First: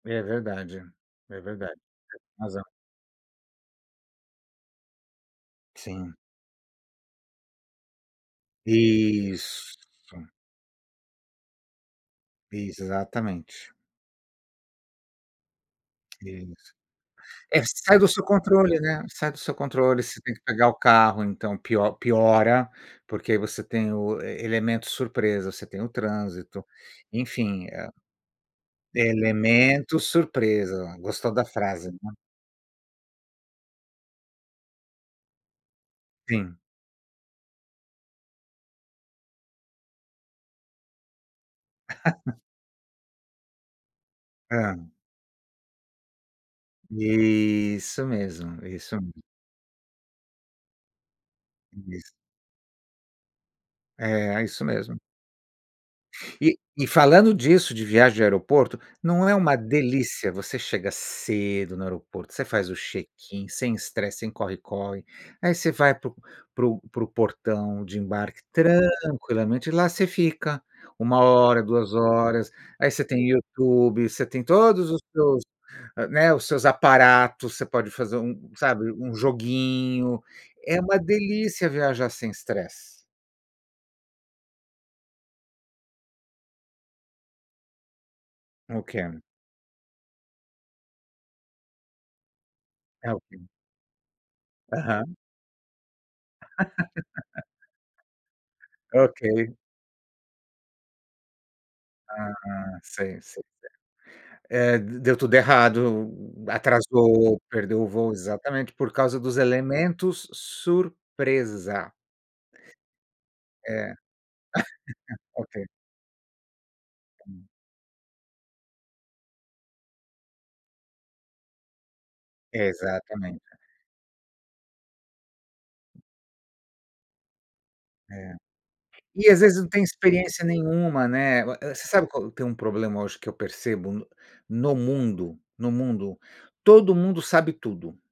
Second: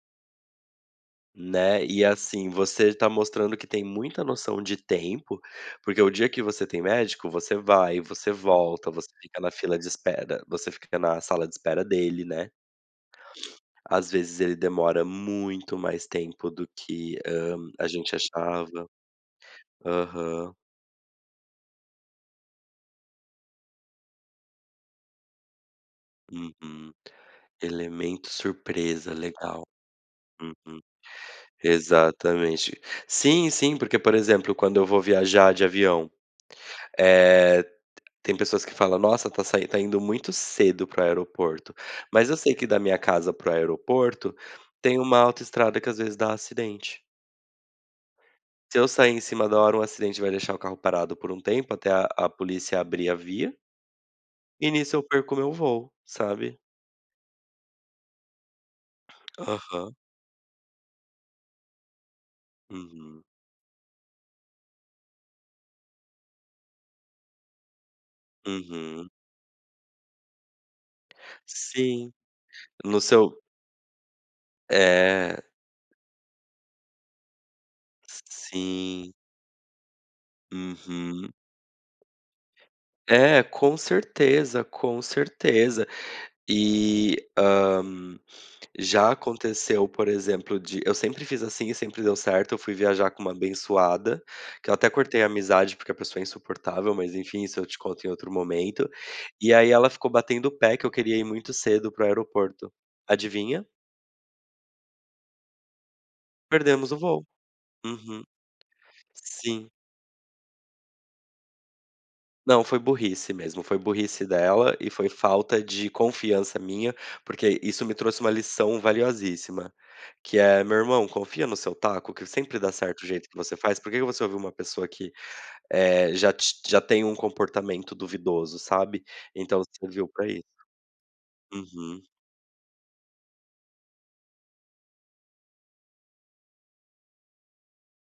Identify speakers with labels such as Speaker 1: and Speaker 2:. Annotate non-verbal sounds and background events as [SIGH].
Speaker 1: É verdade, é verdade.
Speaker 2: Né,
Speaker 1: [UNINTELLIGIBLE]
Speaker 2: e
Speaker 1: tem
Speaker 2: assim,
Speaker 1: razão.
Speaker 2: você tá mostrando que tem muita noção de tempo, porque o
Speaker 1: Sim.
Speaker 2: dia que você tem médico, você vai, você volta, você fica na
Speaker 1: Isso.
Speaker 2: fila de
Speaker 1: Sim.
Speaker 2: espera você fica na sala de espera dele, né.
Speaker 1: Exatamente.
Speaker 2: [SNIFFS] Às vezes ele demora muito mais
Speaker 1: E é
Speaker 2: tempo do
Speaker 1: isso.
Speaker 2: que, hã,
Speaker 1: É,
Speaker 2: a
Speaker 1: sai do
Speaker 2: gente
Speaker 1: seu controle,
Speaker 2: achava.
Speaker 1: né, sai do seu controle, você tem que
Speaker 2: Aham.
Speaker 1: pagar o carro, então, pio piora, porque você tem o elemento surpresa, você tem o trânsito,
Speaker 2: Uhum.
Speaker 1: enfim, a
Speaker 2: "Elemento surpresa", legal.
Speaker 1: "Elemento
Speaker 2: Uhum.
Speaker 1: surpresa". Gostou da frase, né.
Speaker 2: Exatamente. Sim, sim, porque, por exemplo, quando eu vou viajar de avião,
Speaker 1: Sim.
Speaker 2: eh, t tem pessoas que fala: "Nossa tá saindo tá indo muito cedo para o aeroporto", mas eu
Speaker 1: [LAUGHS]
Speaker 2: sei que da minha casa para o aeroporto,
Speaker 1: Hã.
Speaker 2: tem uma autoestrada que às vezes dá acidente
Speaker 1: Isso mesmo,
Speaker 2: se eu
Speaker 1: isso
Speaker 2: sair em
Speaker 1: mesmo.
Speaker 2: cima da hora, um acidente vai deixar o carro parado por um tempo, até
Speaker 1: Isso.
Speaker 2: a a polícia abrir a via
Speaker 1: É, é isso
Speaker 2: e nisso
Speaker 1: mesmo.
Speaker 2: eu perco o meu voo,
Speaker 1: E
Speaker 2: sabe.
Speaker 1: e falando disso, de viagem de aeroporto, não é uma
Speaker 2: Aham.
Speaker 1: delícia, você chega cedo no aeroporto, você faz o
Speaker 2: Uhum.
Speaker 1: check-in, sem estresse, sem corre-corre. Aí você vai pro pro pro portão de embarque
Speaker 2: Uhum.
Speaker 1: tranquilamente, lá você fica 1 hora, 2
Speaker 2: Sim,
Speaker 1: horas. Aí
Speaker 2: no
Speaker 1: você tem
Speaker 2: seu
Speaker 1: YouTube, você tem todos os
Speaker 2: É.
Speaker 1: seus, né, os seus aparatos, você pode fazer
Speaker 2: Si
Speaker 1: um sabe,
Speaker 2: sim.
Speaker 1: um joguinho. É uma
Speaker 2: Uhum.
Speaker 1: delícia viajar sem estresse.
Speaker 2: É, com certeza, com certeza. Eh, hã,
Speaker 1: O
Speaker 2: já
Speaker 1: que?
Speaker 2: aconteceu, por exemplo, de eu sempre fiz assim, sempre deu certo, fui viajar
Speaker 1: É o
Speaker 2: com uma
Speaker 1: que?
Speaker 2: abençoada, que eu até
Speaker 1: Aham.
Speaker 2: cortei a amizade porque a pessoa é insuportável, mas, enfim,
Speaker 1: [LAUGHS]
Speaker 2: isso eu te conto em outro momento,
Speaker 1: Ok.
Speaker 2: e aí ela ficou batendo o pé que eu queria ir muito cedo para o aeroporto.
Speaker 1: Ah, sei. [UNINTELLIGIBLE]
Speaker 2: Adivinha?
Speaker 1: É d deu tudo errado,
Speaker 2: Perdemos o
Speaker 1: atrasou
Speaker 2: voo.
Speaker 1: ou perdeu o voo
Speaker 2: Uhum.
Speaker 1: exatamente, por causa dos
Speaker 2: Sim.
Speaker 1: elementos surpresa.
Speaker 2: Não, foi burrice mesmo,
Speaker 1: É.
Speaker 2: burrice dela, e foi
Speaker 1: [LAUGHS]
Speaker 2: falta
Speaker 1: Ok.
Speaker 2: de confiança minha, porque isso me trouxe uma lição valiosíssima, que é: "Meu irmão, confia no seu taco que sempre dá certo jeito que
Speaker 1: Exatamente.
Speaker 2: você faz, por que que você ouviu uma pessoa que, eh, já ti já tem um comportamento
Speaker 1: É.
Speaker 2: duvidoso", sabe?
Speaker 1: E às vezes
Speaker 2: Então
Speaker 1: não tem
Speaker 2: serviu pra isso.
Speaker 1: experiência nenhuma, né. Uh, eh você
Speaker 2: Uhum.
Speaker 1: sabe qual tem um problema hoje que eu percebo no no mundo? No mundo? Todo mundo sabe tudo.